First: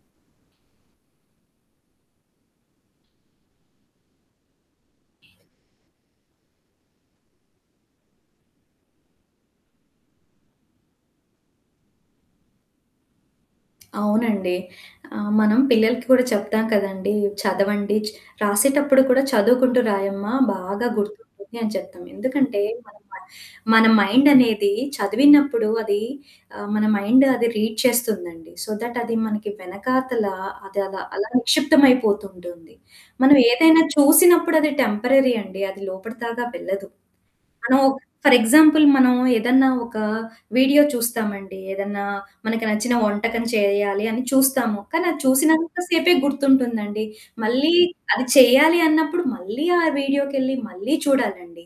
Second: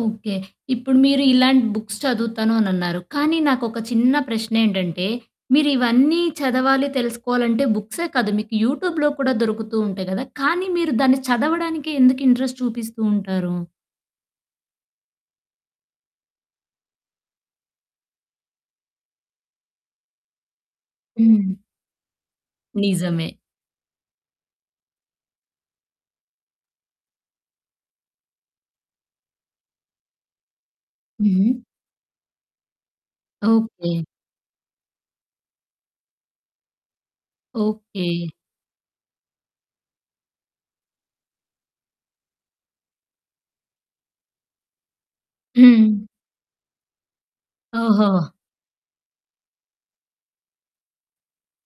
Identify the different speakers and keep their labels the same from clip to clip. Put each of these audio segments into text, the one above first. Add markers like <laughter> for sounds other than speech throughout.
Speaker 1: Okay. ఇప్పుడు మీరు ఇలాంటి బుక్స్ చదువుతాను అనిన్నారు, కానీ నాకొక చిన్న ప్రశ్నేంటంటే మీరు ఇవన్నీ చదవాలి తెలుసుకోవాలంటే బుక్సే కాదు. మీకు యూట్యూబ్‌లో కూడా దొరుకుతూ ఉంటాయి కదా! కానీ మీరు దాన్ని చదవడానికే ఎందుకు ఇంట్రెస్ట్ చూపిస్తూ ఉంటారు?
Speaker 2: అవునండి. ఆహ్, మనం పిల్లలకి కూడా చెప్తాం కదండీ! చదవండి. చ రాసేటప్పుడు కూడా, "చదువుకుంటూ రాయమ్మా బాగా
Speaker 1: హ్మ్.
Speaker 2: గుర్తుంటుంది." అని చెప్తాం. ఎందుకంటే మన మ
Speaker 1: నిజమే.
Speaker 2: మన మైండనేది చదివినప్పుడు అది ఆహ్, మన మైండ్ అది రీడ్ చేస్తుందండి. సో దట్ అది మనకి వెనకాతల అది అలా, అలా
Speaker 1: హుహు.
Speaker 2: నిక్షిప్తమైపోతుంటుంది. మనం ఏదైనా
Speaker 1: ఓకే.
Speaker 2: చూసినప్పుడది టెంపరరీ అండి. అది లోపటిదాకా వెళ్ళదు. మనం
Speaker 1: ఓకే.
Speaker 2: ఫర్ ఎగ్జాంపుల్ మనం ఏదన్నా ఒక వీడియో చూస్తామండి. ఏదన్నా మనకు నచ్చిన వంటకం చేయాలి అని చూస్తాము. కానీ అది చూసినంత
Speaker 1: హ్మ్.
Speaker 2: సేపే గుర్తుంటుందండి. మళ్ళీ
Speaker 1: ఓహో!
Speaker 2: అది చేయాలి అన్నప్పుడు మళ్ళీ ఆ వీడియోకెళ్ళి మళ్ళీ చూడాలండి.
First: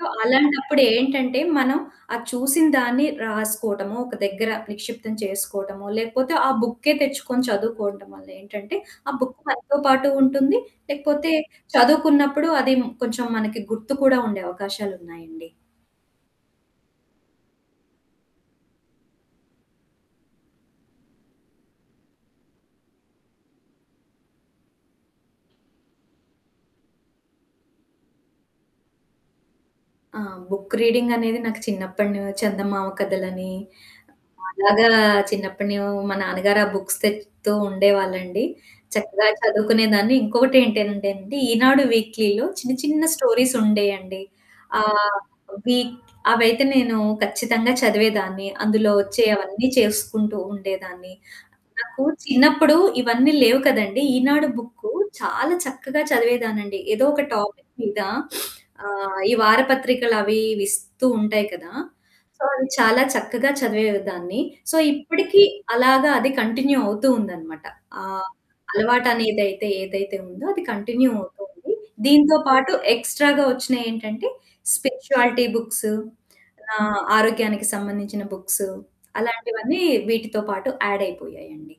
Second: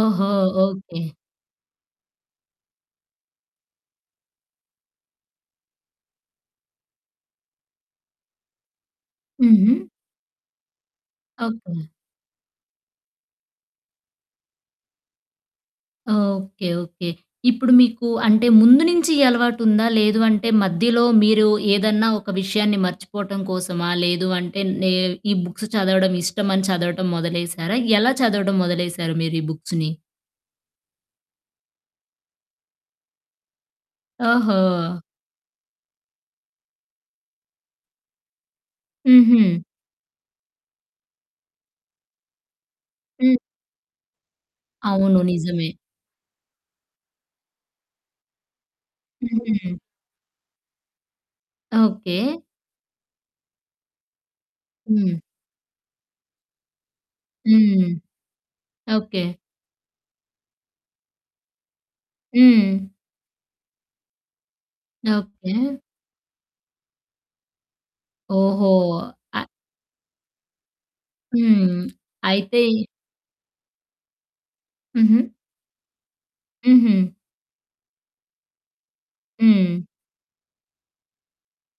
Speaker 2: So
Speaker 1: okay.
Speaker 2: అలాంటప్పుడేంటంటే మనం ఆ చూసిన దాన్ని రాసుకోవటమో, ఒక దగ్గర నిక్షిప్తం చేసుకోవటమో లేకపోతే ఆ బుక్కే తెచ్చుకొని చదువుకోవటం వల్ల ఏంటంటే ఆ బుక్కు మనతో
Speaker 1: హుహు.
Speaker 2: పాటు ఉంటుంది. లేకపోతే
Speaker 1: ఓకే.
Speaker 2: చదువుకున్నప్పుడు అది కొంచెం మనకి గుర్తు కూడా ఉండే అవకాశాలున్నాయండి.
Speaker 1: ఓకే. ఓకే. ఇప్పుడు మీకు అంటే ముందు నుంచి ఈ అలవాటుందా? లేదు అంటే మధ్యలో మీరు ఏదన్నా ఒక విషయాన్ని మర్చిపోవటం కోసమా? లేదు అంటే నే ఈ బుక్స్‌ చదవడం ఇష్టమని చదవటం మొదలేసారా? ఎలా చదవటం మొదలేసారు మీరు ఈ బుక్స్‌ని?
Speaker 2: ఆ! బుక్ రీడింగ్ అనేది నాకు చిన్నప్పడును చందమామ కథలని. అలాగా
Speaker 1: ఓహో!
Speaker 2: చిన్నప్పడూ మా నాన్నగారు ఆ బుక్స్ తెత్తూ ఉండేవాళ్ళండి. చక్కగా
Speaker 1: హుహు.
Speaker 2: చదువుకునేదాన్ని. ఇంకొకటేంటనంటే అండి 'ఈనాడు' వీక్‌లీలో చిన్న చిన్న
Speaker 1: హ్మ్.
Speaker 2: స్టోరీసుండేయండి. ఆహ్,
Speaker 1: అవును. నిజమే.
Speaker 2: వీక్‌ అవైతే నేను ఖచ్చితంగా చదివేదాన్ని. అందులో వచ్చే అవన్నీ
Speaker 1: హుహు.
Speaker 2: చేసుకుంటూ ఉండేదాన్ని. నాకు
Speaker 1: ఓకే.
Speaker 2: చిన్నప్పుడు ఇవన్నీ లేవు కదండీ! 'ఈనాడు' బుక్కు
Speaker 1: హ్మ్.
Speaker 2: చాలా చక్కగా చదివేదానండి. ఏదో ఒక టాపిక్
Speaker 1: హ్మ్.
Speaker 2: మీద <sniffs> ఆహ్,
Speaker 1: ఓకే.
Speaker 2: ఈ వారపత్రికలవి విస్తూ ఉంటాయి కదా! సో, అది
Speaker 1: హ్మ్.
Speaker 2: చాలా చక్కగా చదివేదాన్ని. సో ఇప్పటికి
Speaker 1: ఓకే.
Speaker 2: అలాగా అది కంటిన్యూ అవుతూ ఉందనమాట. ఆహ్,
Speaker 1: ఓహో! అ
Speaker 2: అలవాటనేదైతే ఏదైతే ఉందో అది కంటిన్యూ అవుతుంది.
Speaker 1: హ్మ్.
Speaker 2: దీంతో
Speaker 1: అయితే
Speaker 2: పాటు
Speaker 1: ఈ
Speaker 2: ఎక్స్‌ట్రాగా వచ్చినయేంటంటే
Speaker 1: హుహు.
Speaker 2: Spirituality books.
Speaker 1: హుహు.
Speaker 2: ఆహ్, ఆరోగ్యానికి సంబంధించిన బుక్స్,
Speaker 1: హ్మ్.
Speaker 2: అలాంటివన్నీ వీటితో పాటు ఆడ్ అయిపోయాయండి.